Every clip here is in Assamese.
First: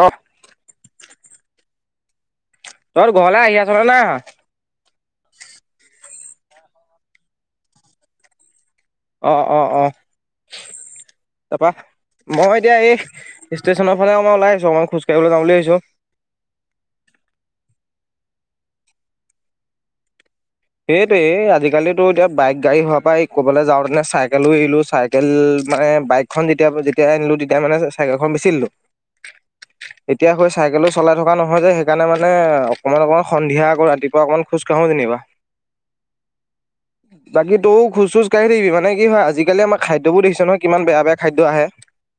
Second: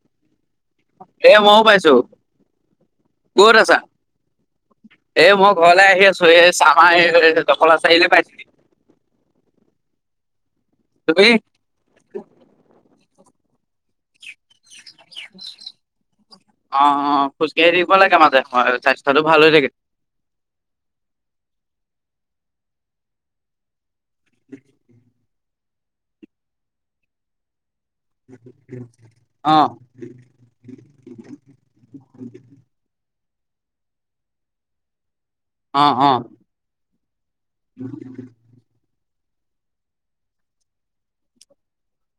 আহ এ মইয়ো পাইছো। তই ঘৰলে ক'ত আহি আছা আছ না এ মই ঘৰলৈ আহি আছো এই চামাৰ এই দখলা চাৰিআলি পাইছোঁহি অ অ অ তুমি তাৰপা মই এতিয়া এই ষ্টেচনৰ ফালে মই নাই যোৱা মই খোজকাঢ়িবলৈ যাম বুলি আহিছোঁ। অ অ খোজকাঢ়ি থাকিব লাগে মাজে হয় স্বাস্থ্যটো ভাল হৈ থাকে। সেইটোৱেই আজি কালি এতিয়া বাইক গাড়ী হোৱাৰ পৰা ক'বলৈ যাওঁতেনে চাইকেলো এলো চাই হোটেল মানে বাইকখন যেতিয়া যেতিয়া আনিলোঁ তেতিয়া মানে চাইকেলখন উম বেছি দিলো উম এতিয়া হৈ চাইকেলো চলাই থকা নহয় যে সেইকাৰণে মানে অকণমান অকণমান সন্ধিয়া কৌ ৰাতিপুৱা অকনমান খোজ কাঢ়ো যেনিবা। অ অ বাকী তইও খোজ চোজ কঢ়ি থাকিবি মানে কি হয় আজি কালি আমাৰ খাদ্যবোৰ দেখিছে নহয় কিমান বেয়া বেয়া খাদ্য আহে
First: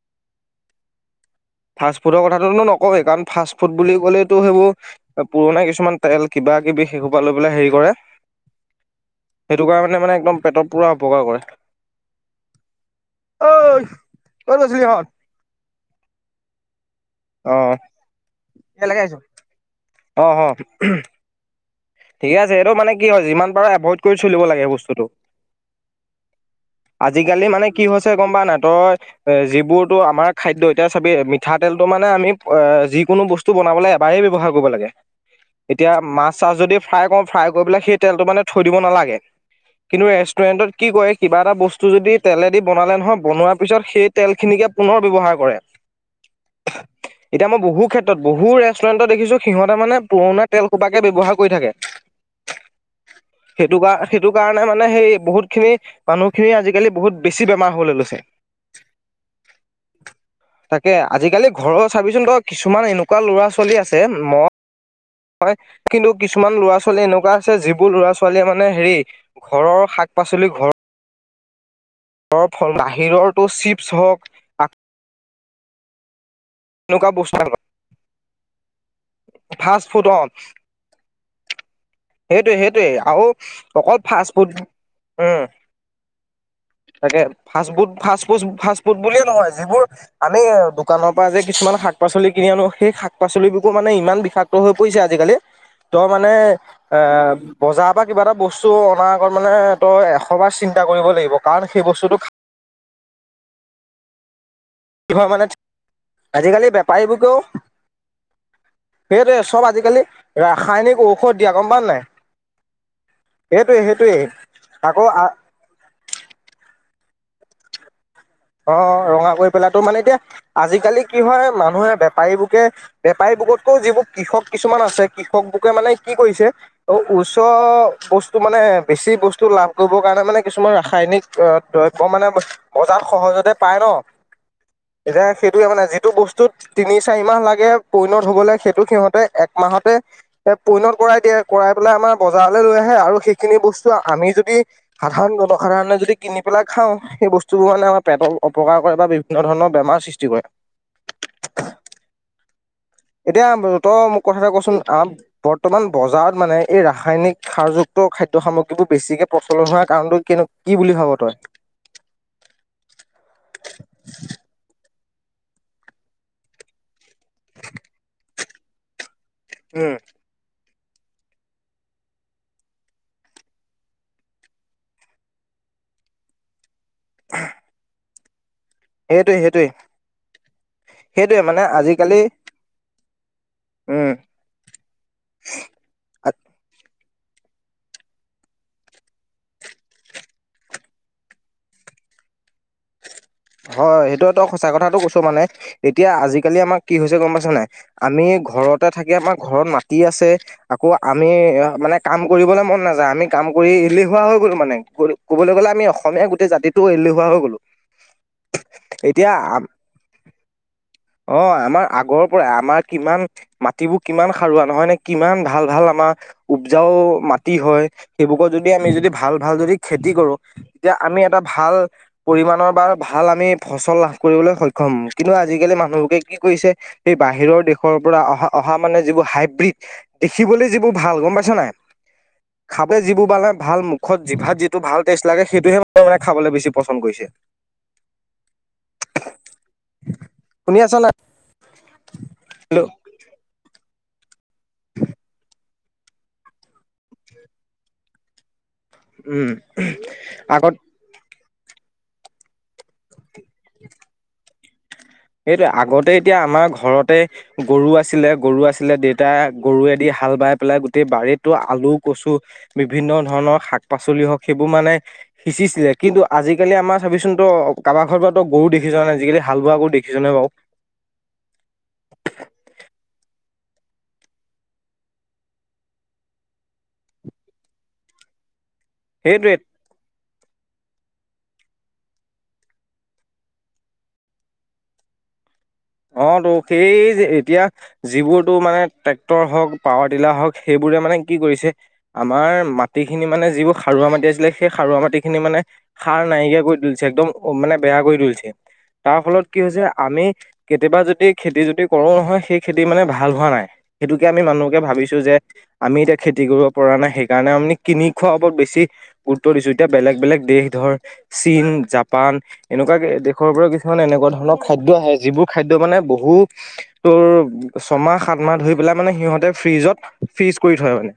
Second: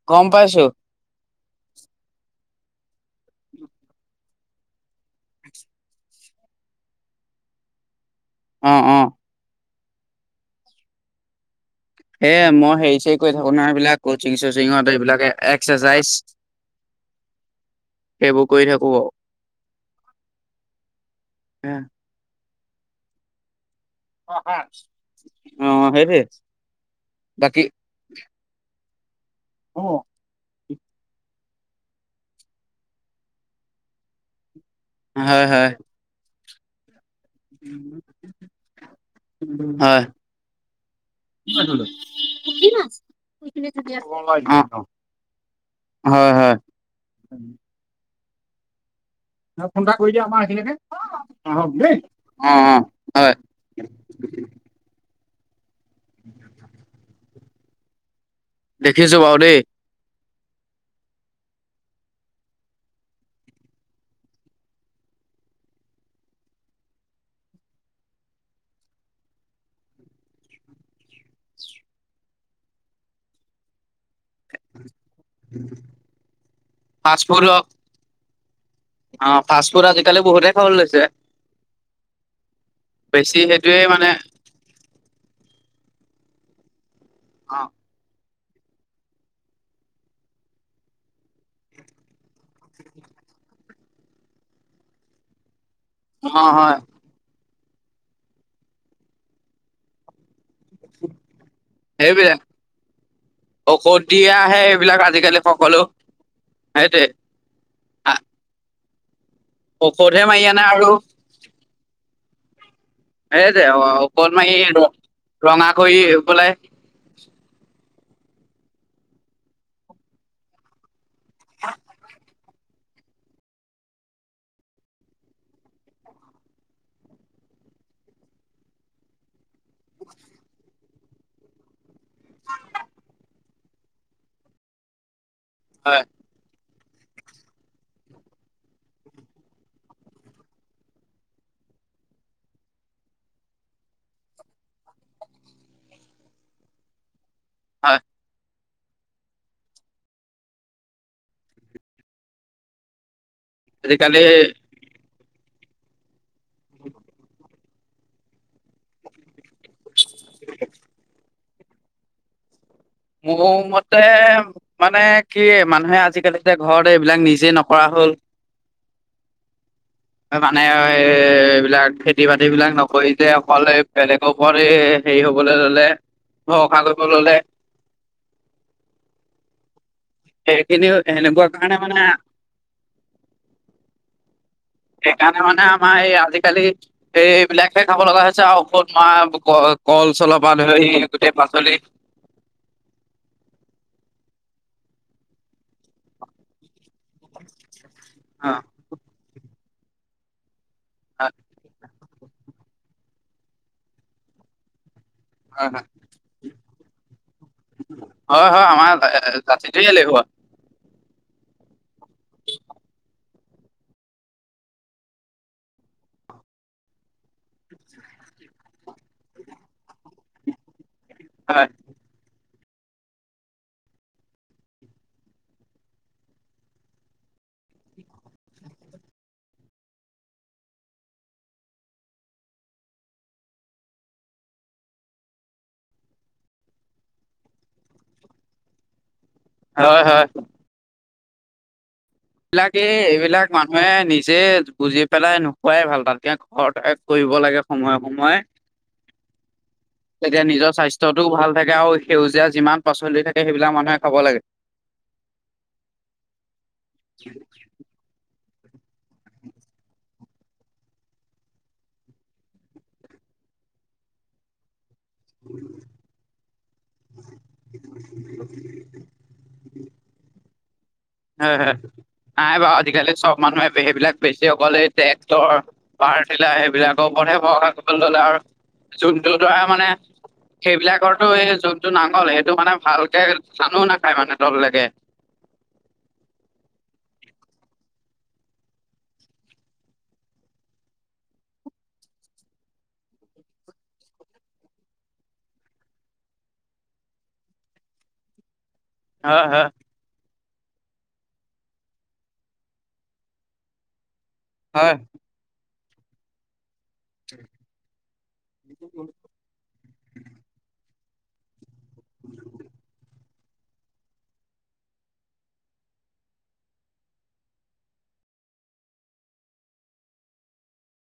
গম পাইছো। ফাষ্ট ফুডৰ কথাটো নকওৱেই কাৰণ ফাষ্ট ফুড বুলি কলেতো সেইবোৰ পুৰণা কিছুমান তেল কিবা কিবি বিষ এসোপা লৈ পেলাই হেৰি কৰে অ অ যোগাৰ মানে মানে একদম পেটৰ পোৰা উপকাৰ কৰে এ মই হেৰি চেৰি কৰি ঐ থাকো নহয় এইবিলাক কচিং ক'ত গৈছিলি চচিঙত এইবিলাক এক্সাৰচাইজ আহ সেইবোৰ কৰি থাকো একেলগে বাৰু আহিছো আহ আহ। ঠিকে আছে সেইটো মানে কি হয় যিমান পাৰো এভইড কৰি চলিব লাগে বস্তুটো অ সেইটোৱে আজিকালি বাকী মানে কি হৈছে গম পাই নাই তই এ যিবোৰতো হয় আমাৰ খাদ্য এতিয়া চাবেই মিঠাতেলটো মানে আমি যিকোনো বস্তু বনাবলৈ এবাৰেই ব্যৱহাৰ কৰোঁ। কৰিব লাগে হয় হয় এতিয়া মাছ চাছ যদি ফ্ৰাই কৰো ফ্ৰাই কৰি পেলাই সেই তেলটো মানে থৈ দিব নালাগে। কিন্তু ৰেষ্টুৰেন্টত কি কয় কিবা এটা বস্তু যদি তেলেদি বনালে নহয় বনোৱাৰ পিছত সেই তেল খিন অ খিনিকে পুনৰ ব্যৱহাৰ কৰে। হয় হয় এতিয়া মই বহু ক্ষেত্ৰত বহু ৰেষ্টুৰেণ্টত দেখিছো সিহঁতে ফোন এটা মানে কৰি দিয়া আমাৰ পুৰণা তেল এইখিনিকে সোপাকে ব্যৱহাৰ কৰি আহক থাকে। দেই অ অ হয় সেইটো কাৰ সেইটো কাৰণে মানে সেই বহুত খিনি মানুহখিনি আজিকালি বহুত বেছি বেমাৰ হ'বলৈ লৈছে দেখিছো বাৰু দেই তাকে আজিকালি ঘৰৰ চাবিচোন তই, কিছুমান এনেকুৱা ল'ৰা ছোৱালী আছে ম হয় কিন্তু কিছু কিছুমান ল'ৰা ছোৱালী এনেকুৱা আছে যিবোৰ ল'ৰা ছোৱালীয়ে মানে হেৰি ঘৰৰ শাক পাচলি ঘৰৰ ফল বাহিৰটো চিপছ হওঁক উম এনকা বস্ত অ ফাষ্ট ফুড আজিকালি বহুতে খাবলৈ লৈছে। সেইটোৱে সেইটোৱে আৰু বেছি সেইটোয়ে অকল মানে ফাষ্ট ফুড উম! তাকে অ ফাবুড ফ ফাষ্ট ফুড বুলিয়ে নহয় যিবোৰ আমি দোকানৰ পৰা যে কিছুমান শাক পাচলি কিনি আনো সেই শাক পাচলি পাচলিবকো মানে ইমান বিষাক্ত হৈ পৰিছে আজিকালি তই অ মানে হয় এ বজাৰৰ পৰা কিবা এটা বস্তু অনাৰ আগত মানে তই এ সবাৰ চিন্তা কৰিব লাগিব কাৰণ সেই বস্তুটো সেইবিলাক ঔষধ দিয়া আহে এইবিলাক খাই হয় আজিকালি মানে সকলো আজিকালি সেইটোৱে। বেপাৰীবোৰকেও সেইটোৱে চব আজিকালি ঔষধে মাৰি আনে আৰু ৰাসায়নিক ঔষধ দিয়া গম পাও নাই। সেই যে সেইটোৱে অ সেইটোৱে অকন মান আকৌ ৰঙা কৰি পেলাই অ ৰঙা কৰি পেলা তো মানে এতিয়া আজিকালি কি হয় মানুহে বেপাৰীবোৰ বেপাৰী বুকতকৈ যিবোৰ কৃষক কিছুমান আছে কৃষক বুকে মানে কি কৰিছে অ ওচৰ বস্তু মানে বেছি বস্তু লাভ কৰিবৰ কাৰণে মানে কিছুমান ৰাসায়নিক অ দ্ৰব্য মানে [unintelligible] বজাৰ সহজতে পাই ন এতিয়া সেইটোয়ে মানে হয় যিটো বস্তুত [unintelligible] তিনি চাৰিমাহ লাগে পইনত হবলৈ সেইটো সিহঁতে একমাহতে এ পইনত কৰাই দিয়ে কৰাই আমাৰ বজাৰলৈ লৈ আহে আৰু সেইখিনি বস্তু আমি যদি সাধাৰণ জনসাধাৰণে যদি কিনি পেলাই খাওঁ সেই বস্তুোৰ মানে হয় আমাৰ, পেটৰ অপকাৰ কৰে বা বিভিন্ন ধৰণৰ বেমাৰ সৃষ্টি কৰে। এতিয়া তই আজিকালি মোক কথা এটা কচো আ বৰ্তমান বজাৰত মানে এই ৰাসায়নিক খাৰযুক্ত খাদ্য সামগ্ৰীবোৰ বেছিকে প্ৰচলন হোৱাৰ কাৰণটো কে কি বুলি ভাব তই? মোৰমতে মানে কি মানুহে আজিকালি যে ঘতে এইবিলাক নিজে নকৰা হয়। অন [unintelligible] উম।। নাই এইবিলাক খেতি বাতি বিলাক নকৰি যে অকলে বেলেগৰ ও হেৰি হবলৈ ললে অ কাগজব ললে সেইটোৱে সেইটোৱে। সেইখিনি সেইটোৱে এনেকুৱা কাৰণে মানে। [unintelligible] আজিকালি উম সেইকাৰণে মানে আমাৰ এই আজিকালি, সেইবিলাকহে খাব লগা হৈছে আৰু ঔষধ মাহ কল চলপ আ গোটেই পাচলি [inaudible] হয় সেইটোটো সঁচা কথাটো কৈছো মানে এতিয়া আজিকালি আমাৰ কি হৈছে, গম পাইছ নাই? আমি অ ঘৰতে থাকি আমাৰ ঘৰত মাতি আছে। আকৌ আমি মানে কাম কৰিবলে মন, নাযায় আমি কাম কৰি এলেহুৱা হৈ গ'ল মানে, কবলৈ গলে আমি অসমীয়া গোটেই জাতিটো এলেহুৱা হৈ গলো। হয় হয় আমাৰ এতিয়া জাতিটো এলেহুৱা। অ আমাৰ আগৰ পৰা আমাৰ কিমান মাটিবোৰ কিমান সাৰুৱা নহয় নে কিমান ভাল ভাল আৰ উপজাও খেতি হয়। সেইবোৰত যদি আমি যদি ভাল ভাল যদি খেতি কৰোঁ, তেতিয়া আমি এটা হয় ভাল পৰিমাণৰ। ৰ ভাল আমি ফচল লাভ কৰিবলৈ সক্ষম কিন্তু আজিকালি মানুহ তেওঁলোকে কি কৰিছে এই বাহিৰৰ দেশৰ পৰা অহা অহা মানে যিবোৰ হাইব্ৰীড দেখিবলৈ যিবোৰ ভাল গম পাইছা নাই। খাব যিবোৰ মানে ভাল মুখত জিভাত যিটো ভাল টেষ্ট লাগে সেইটোহে মান মানে খাবলৈ বেছি পচন্দ কৰিছে। [inaudible] হয়, হয়, শুনি আছ না বিলাগে এইবিলাগ মা মে নিজে বুজি পেলাই নোখোৱাই ভাল তাতক ঘৰত কৰিব লাগে সময়ে সময়ে উম। তেতিয়া আগৰ নিজৰ স্বাস্থ্যটোও ভাল থাকে আৰু সেউজীয়া যিমান পাচলি থাকে সেইবিলাক মানুহে খাব লাগে সেইটো আগতে এতিয়া আমাৰ ঘৰতে গৰু আছিলে গৰু আছিলে দেউতা গৰুেদি হাল বাই পেলাই গোটেই বাৰী আলু কচু বিভিন্ন ধৰণৰ শাক পাচলি হওক সেইবোৰ মানে সিঁচিছিলে কিন্তু আজিকালি আমাৰ চাবিোন ত অ কাৰোবাৰ ঘৰ পৰা তো গৰু দেখিছোৱা নাই আজিকালি হাল বোৱা গৰু দেখি কেনে বও হয় হয় নাই বাৰু আজিকালি চব মানুহে সেইবিলাক বেছি অকলে ট্ৰেক্টৰ পিলা সেইবিলাক ওপৰতহে ভৰশা কৰিবলৈ ললে আৰু যোনটো সেইটোৱে ধৰা মানে সেইবিলাকৰ এই যোনটো নাঙল সেইটো মানে ভালকে জানো নাখায় মানে তললৈকে অ তো সেই যে এতিয়া যিবোৰতো মানে ট্ৰেক্টৰ হওক, পাৱাৰ টিলাৰ হওক, সেইবোৰে মানে নে কি কৰিছে আমাৰ মাটি খিনি মানে যিবোৰ সাৰুৱা মাটি আছিলে সেই সাৰুৱা মাটি খিনি মানে সাৰ নাইকিয়া কৰি তুলিছে একদম মানে বেয়া কৰি তুলিছে তাৰ ফলত হয় কি হয় হৈছে আমি কেতিয়াবা যদি খেতি যদি কৰোঁ নহয়, সেই খেতি মানে ভাল হোৱা নাই। সেইটোকে আমি মানুহকে হয় ভাবিছোঁ যে আমি এতিয়া খেতি কৰক। পৰা নাই সেইকাৰণে আমি কিনি খোৱাৰ ওপৰত বেছি গুৰুত্ব দিছো এতিয়া বেলেগ বেলেগ দেশ ধৰ চীন জাপান এনেকুৱা দেশৰ পৰা কিছুমান এনেকুৱা ধৰণৰ খাদ্য আহে যিবোৰ খাদ মানে বহু ছাহ মাহ ধ পাই মানে সি ফ্ৰিজত ছিজ কৰি থয় মানে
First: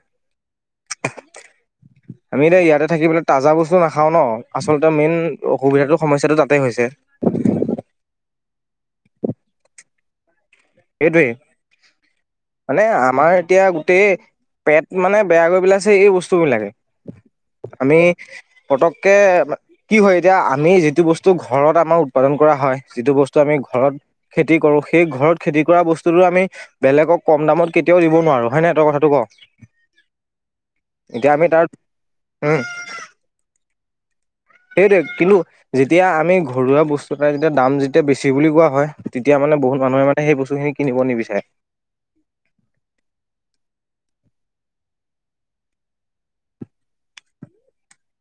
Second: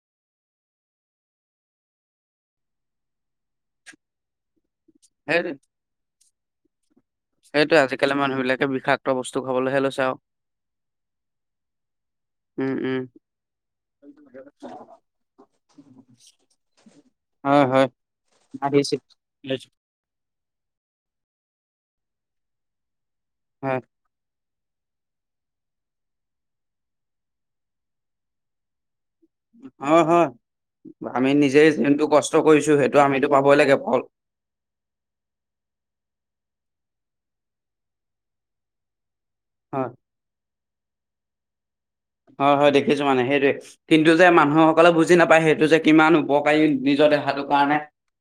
আমি দে ইয়াতে থাকিবলৈ তাজা বস্তু নাখাও ন? আচলতে মেইন সেই অসুবিধাটো সমস্যাটো তাতে হৈছে। সেইটোৱে আজিকালি মানুহ বিলাকে বিষাক্ত বস্তু খাবলৈহে লৈছে আৰু এইদি [unintelligible] [inaudible] মানে আমাৰ এতিয়া গোটেই পেট মানে বেয়া কৰি পেলাইছে এই বস্তু বিলাকে। হয় হয় আমি আহিছে পতককে হয় কি হয়, এতিয়া আমি যিটো বস্তু ঘৰত আমাৰ উৎপাদন কৰা হয় যিটো বস্তু আমি হয় ঘৰত খেতি কৰোঁ সেই ঘৰত খেতি কৰা বস্তুতো আমি বেলেগক কম দামত কেতিয়াও দিব নোৱাৰো হয়ে নহঁই কথাটো ক অ হয়। আমি এতিয়া তাৰ নিজেই যোনটো কষ্ট উম কৰিছো সেইটো আমিতো পাবই লাগে ফল। সেইটোৱে কিন্তু যেতিয়া আমি ঘৰুৱা বস্তু এটা যেতিয়া দাম যেতিয়া বেছি বুলি কোৱা হয়। তেতিয়া মানে বহুত হয় মানুহে মানে সেই বস্তুখিনি কিনিব নিবিচাৰে হয় হয় দেখিছো মানে সেইটোৱে, কিন্তু যে মানুহসকলে বুজি নাপায় সেইটো যে কিমান উপকাৰী - দেখাটো কাৰণে,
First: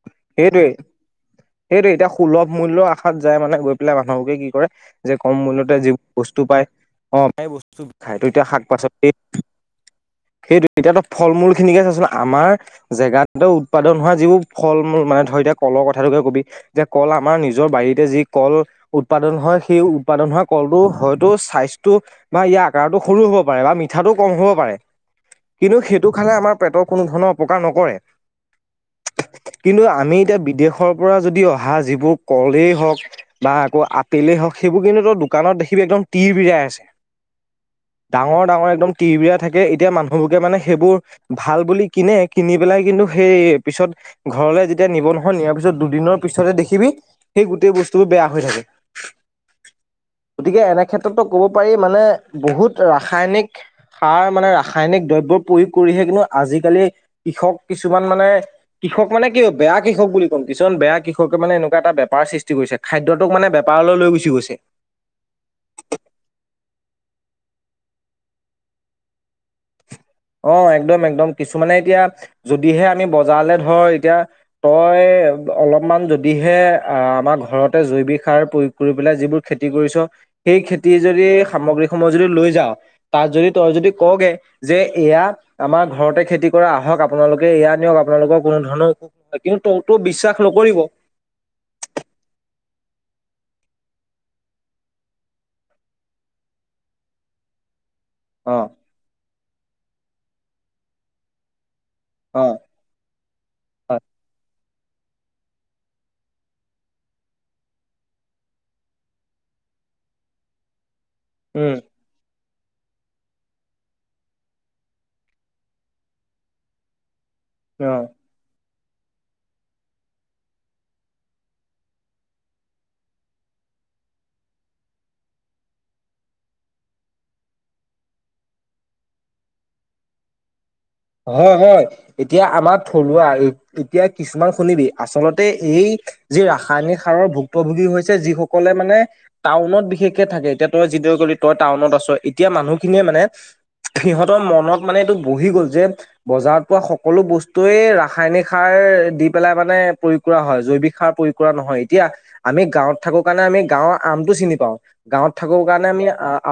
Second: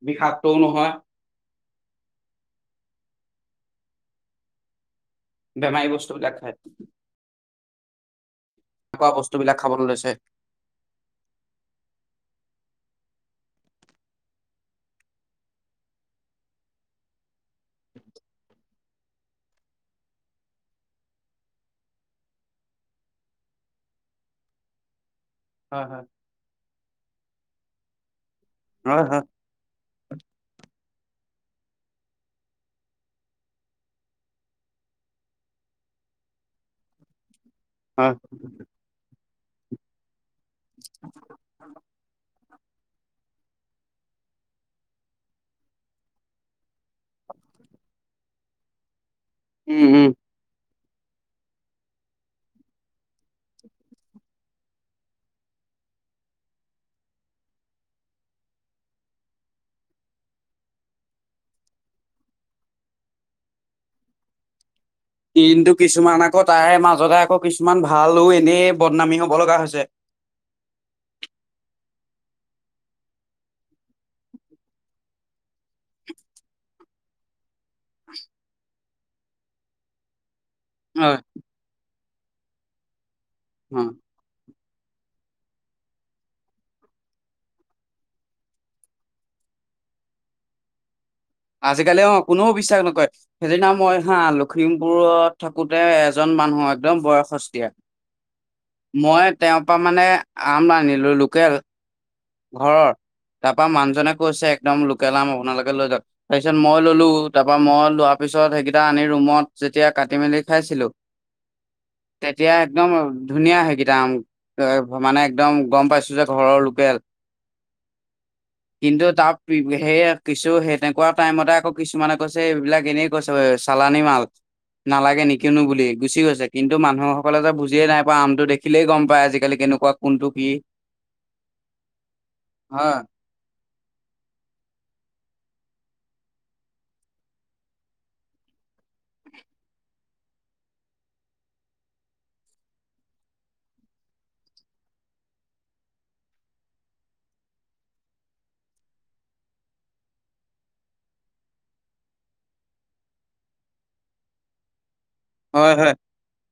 বিষাক্তও সেইটোৱেই নহয় সেইটোৱে এতিয়া সুলভ মূল্যৰ আশাত যায় মানে গৈ পেলাই মানুহকে কি কৰে, যে কম মূলয়তে বেমাৰী যিবোৰ বস্তুবিলাক বস্তু খাই পায় আহ সেই বস্তু খায় ত এতিয়া শাক - তেনেকুৱা পাচলি বস্তুবিলাক খাবলৈ লৈছে সেইটো এতিয়াতো ফল মূল খিনিকে আছেচোন আমাৰ জেগা উৎপাদন হোৱা যিবোৰ ফল মূল মানে ধৰ এতিয়া কল কথাটোকে কবি, যে কল আমাৰ নিজৰ বাৰীতে যি কল উৎপাদন হয় সেই উৎপাদন হোৱা কলটো হয়তো চাইছটো বা ইয়াৰ আকাৰতো সৰু হ'ব পাৰে বা মিঠাটো কম হ'ব পাৰে। কিন্তু হয় হয় সেইটো খালে আমাৰ পেটৰ কোনো ধৰণৰ অপকাৰ নকৰে। হয় হয় কিন্তু আমি এতিয়া বিদেশৰ পৰা যদি অহা যিবোৰ কলেই হওক বা আকৌ আপেলেই হওক সেইবোৰ কিন্তু দোকানত দেখিবি একদম তিৰবিৰাই আছে। [inaudible] হয় ডাঙৰ ডাঙৰ একদম টিউবিয় থাকে। তেতিয়া মানুহবকে মানে সেইবোৰ ভাল বুলি কিনে কিনি পেলাই কিন্তু সেই পিছত ঘৰলে যেতিয়া, এতিয়া নিবনুৱা নিয়াৰ পিছত দুদিনৰ পিছতে দেখিবি সেই গোটেই বস্তুবোৰ বেয়া হৈ থাকে। উম উম গতিকে এনে ক্ষেত্ৰতো ক'ব পাৰি মানে বহুত ৰাসায়নিক সাৰ মানে ৰা- ৰাসায়নিক দ্ৰব্য প্ৰয়োগ কৰিহে কিন্তু আজিকালি কৃষক কিছুমান মানে কৃষক মানে কি বেয়া কৃষক বুলি ক'ম। কিছুমান বেয়া কৃষকে মানে এনেকুৱা এটা বেপাৰ সৃষ্টি কৰিছে, খাদ্যটোক মানে বেপাৰলৈ লৈ গুচি গৈছে। যতে আকৌ কিছুমান ভালো এনেই বদনামী হব লগা হৈছে। অ একদম একদম কিছুমানে এতিয়া যদিহে আমি বজাৰলে ধৰ এতিয়া তই। অলপ মান যদিহে আ আমাৰ ঘৰত জৈৱিক সাৰ প্ৰয়োগ কৰি পেলাই যিবোৰ খেতি কৰিছো সেই খেতি হয় যদি সামগ্ৰীক সময় যদি লৈ যাও তাত যদি তই অ যদি কও গে যে এয়া আমাৰ ঘৰতে খেতি কৰা আহক আপোনালোকে এয়া নিয়ক আপোনালোকৰ কোনো ধৰণৰ অসুশ নহয়। কিন্তু বিশ্বাস নকৰিব। আজিকালি অ কোনেও বিশ্বাস নকৰে সেইদিনা মই হা লখিমপুৰত থাকোতে এজন। মানুহ একদম বয়সস্থীয়া। অ মই তেওঁৰ পৰা মানে আম আনিলোঁ লোকেল। অ ঘৰত তাৰপা হয় মানুহজনে কৈছে একদম লোকেল আম আপোনালোকে লৈ যাওঁক, তাৰপিছত মই ললো তাৰ পৰা মই লোৱাৰ পিছত সেইকেইটা আনি ৰুমত। যেতিয়া কাটি মেলি খাইছিলো? উম এতিয়া একদম ধুনীয়া সেইকেইটা আম মানে একদম গম পাইছো যে ঘৰৰ লোকেল। আহ কিন্তু তাত সেইয়ে কিছু সেই তেনেকুৱা টাইমতে আকৌ কিছুমানে কৈছে এইবিলাক এনেই কৈছে। চালানি মাল। নালাগে নিকিনো বুলি গুচি গৈছে কিন্তু মানুহসকলে যে বুজিয়ে নাই পায় আমটো দেখিলেই গম পায় আজিকালি? কেনেকুৱা কোনটো কি। হয় হয় এতিয়া আমাৰ হয় থলুৱা এতিয়া কিছুমান শুনিবি আচলত- তে এই যি ৰাসায়নিক সাৰৰ ভুক্তভোগী হৈছে যিসকলে মানে টাউনত বিশেষকে থাক- কে এতিয়া তই যিদৰে গলি তই টাউনত আছ এতিয়া মানুহখিনিয়ে মানে। সিহঁতৰ মনত মানে এইটো বহি গ'ল যে বজাৰত পোৱা সকলো বস্তুৱয়েই ৰাসায়নিক সাৰ দি পেলাই মানে প্ৰয়োগ কৰা হয় জৈৱিক সাৰ প্ৰয়োগ নহয় এতিয়া আমি গাঁৱত থাকো কাৰণে আমি গাঁৱৰ আমটো চিনি পাওঁ। গাঁৱত থাকো হয় কাৰণে হয় আমি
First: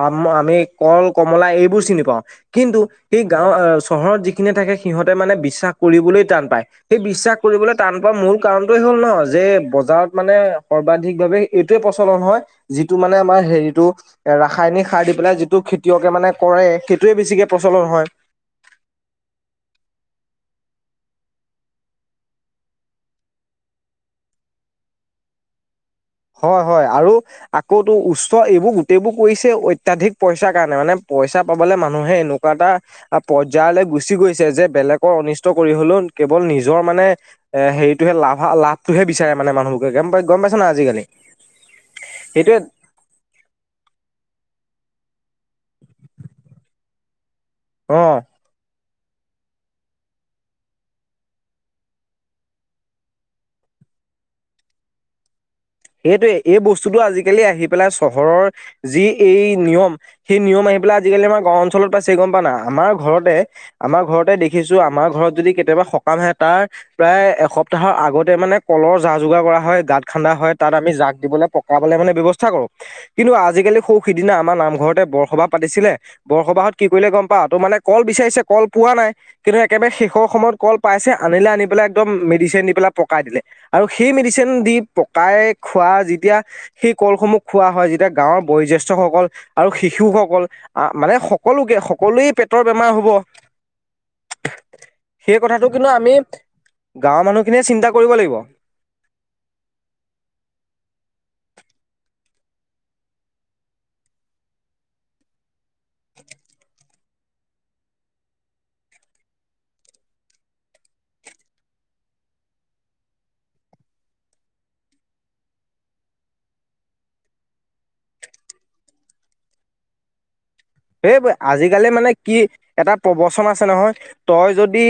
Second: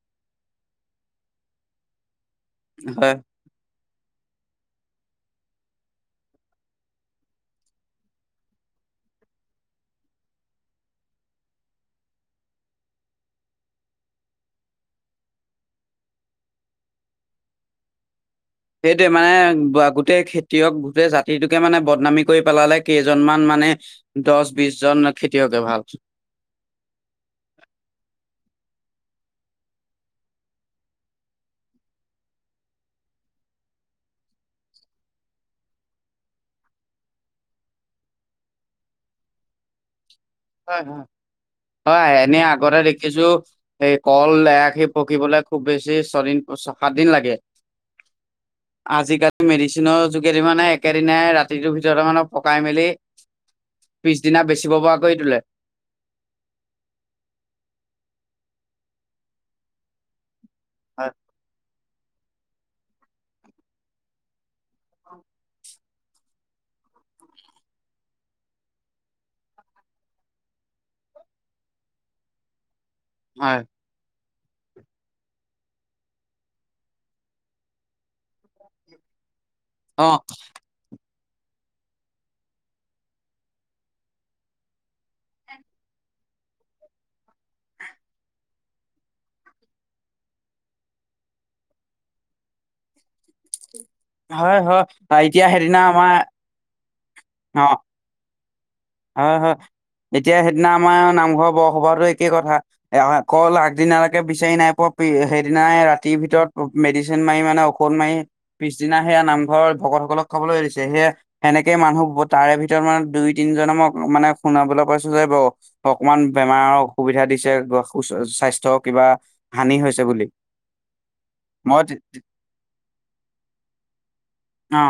আম আমি কল, কমলা এইবোৰ চিনি পাওঁ। কিন্তু হয়। সেই গাঁও আহ চহৰত যি- খিনি থাকে সিহঁতে মানে বিশ্বাস কৰিবলৈ টান পায়। সেই বিশ্বাস কৰিবলৈ টান পোৱাৰ মূল কাৰণটোয়ে হ'ল ন যে বজাৰত মানে সৰ্বাধিক ভাৱে এইটয়ে প্ৰচলন হয় যিটো মানে আমাৰ হেৰিতটো এ ৰাসায়নিক সাৰ দি পেলাই যিটো খেতিয়কে মানে কৰে সেইটোৱে বেছিকে প্ৰচলন হয়। সেই মানে গোটেই খেতিয়ক গোটেই জাতিটোকে মানে বদনামী কৰি পেলালে কেইজনমান মানে। দছ বিশ জন খেতিয়কে ভাল। হয় হয় আৰু আকৌটো উচ্চ এইবোৰ গোটেইবোৰ কৰিছে অত্যাধিক পইচাৰ কাৰণে মানে পইচা পাবলে মানুহে এনেকুৱা এটা পৰ্যায়লৈ গুচি গৈছে যে বেলেগৰ অনিষ্ট কৰি হলেও কেৱল নিজৰ মানে এ হেৰিটোহে লাভ লাভটোহে বিচাৰে মানে মানুহবোৰকে গম পাই গম পাইছ নাই হয় আজিকালি। হয় হয় এনে সেইটোৱে আগতে দেখিছো এই কল এৰাশি পকিবলৈ। খুব বেছি ছয়দিন সাত দিন লাগে। আহ আজিকালি মেডিচিনৰ যোগেদি মানে একেদিনাই ৰাতিটোৰ ভিতৰতে মানে পকাই মেলি পিছদিনা বেচিব পৰা কৰি তোলে। সেইটোৱে এই বস্তুটো আজিকালি আহি পেলাই চহৰৰ যি এই নিয়ম। সেই নিয়ম আহি পেলাই হয় আজিকালি আমাৰ গাঁৱৰ অঞ্চলত পাছ- ছে গম পা না আমাৰ ঘৰতে আমাৰ ঘৰতে দেখিছো আমাৰ ঘৰত যদি কেতিয়াবা সকাম আহে তাৰ। প্ৰায় এসপ্তাহৰ আগতে মানে কলৰ যা যোগাৰ কৰা হয় গাঁত খান্দা হয়। তাত আমি জাক দিবলৈ পকাবলে মানে ব্যৱস্থা কৰো কিন্তু হয় আজিকালি সৌ। সিদিনা আমাৰ নামঘৰতে বৰসবাহ পাতিছিলে। বৰসবাহত কি কৰিলে গম পা তোৰ মানে কল বিচাৰিছে কল পোৱা নাই কিন্তু একেবাৰে অ শেষৰ সময়ত কল পাইছে আনিলে আনি পেলাই একদম মেডিচিন দি পেলাই পকাই দিলে আৰু সেই মেডিচিন দি পকাই খোৱা যেতিয়া সেই কলসমূহ খোৱা হয় যেতিয়া গাঁৱৰ বয়োজ্যেষ্ঠসকল আৰু শিশুসকল আ মানে সকলোকে -সকলোৱে পেটৰ বেমাৰ হব হয় -হয় সেই এতিয়া কথাটো সেইদিনা কিন্তু আমাৰ আমি গাঁৱৰ মানুহখিনিয়ে চিন্তা কৰিব লাগিব। অ', -হা এতিয়া সেইদিনা আমাৰ নামঘৰৰ বৰসভাতো একেই কথা কল আগদিনালৈকে বিচাৰি নাই পোৱা সেইদিনাই ৰাতিৰ ভিতৰত মেডিচিন মাৰি মানে ঔষধ মাৰি পিছদিনা সেয়া নামঘৰ ভ সকলক খাবলৈ দিছে সেয়ে সেনেকে মানহ তাৰে ভিতৰত মানে দুই - তিন ক মানে শুনাবলৈ পাইছো যে ব অকনমান বেমাৰৰ অসুবিধা দিছে স্বাস্থ্য স্বাস্থ্য কিবা হানি হৈছে বুলি। এই মই আজিকালি তে- মানে কি এটা প্ৰবচন আছে নহয় তই যদি অ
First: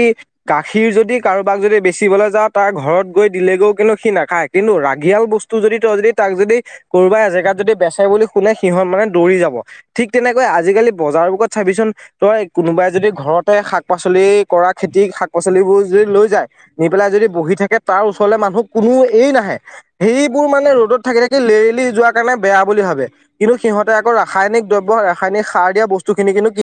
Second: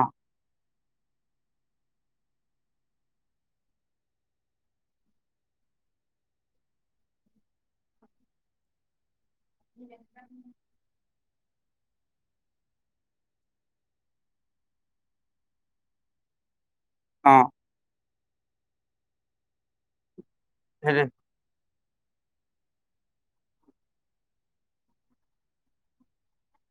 কাক খিৰ যদি কাৰোবাক যদি বেচিবলৈ যাওঁ তাৰ ঘৰত গৈ দিলেগৈও কিন্তু সি নাখায় কিন্তু ৰাগিয়াল বস্তু যদি তই যদি তাক যদি কৰবা এজেগাত যদি বেচে বুলি শুনে সিহঁত মানে দৌৰি যাব ঠিক তেনেকৈ আজিকালি বজাৰৰ বোকত চাবিচোন তই কোনোবাই যদি ঘৰতে শাক- পাচলি কৰা খেতি শাক - পাচলি [unintelligible] যদি লৈ যায় নি পেলাই যদি অ বহি থাকে তাৰ ওচৰলে মানুহ কোনো এই নাহে সেই বোৰ মানে সেইটোৱে ৰ'দত থাকি - থাকি লেৰেলি যোৱা কাৰণে বেয়া বুলি ভাবে কিন্তু সিহঁতে আকৌ ৰাসায়নিক দ্ৰব্য ৰাসায়নিক সাৰ দিয়া বস্তু খিনি কিন্তু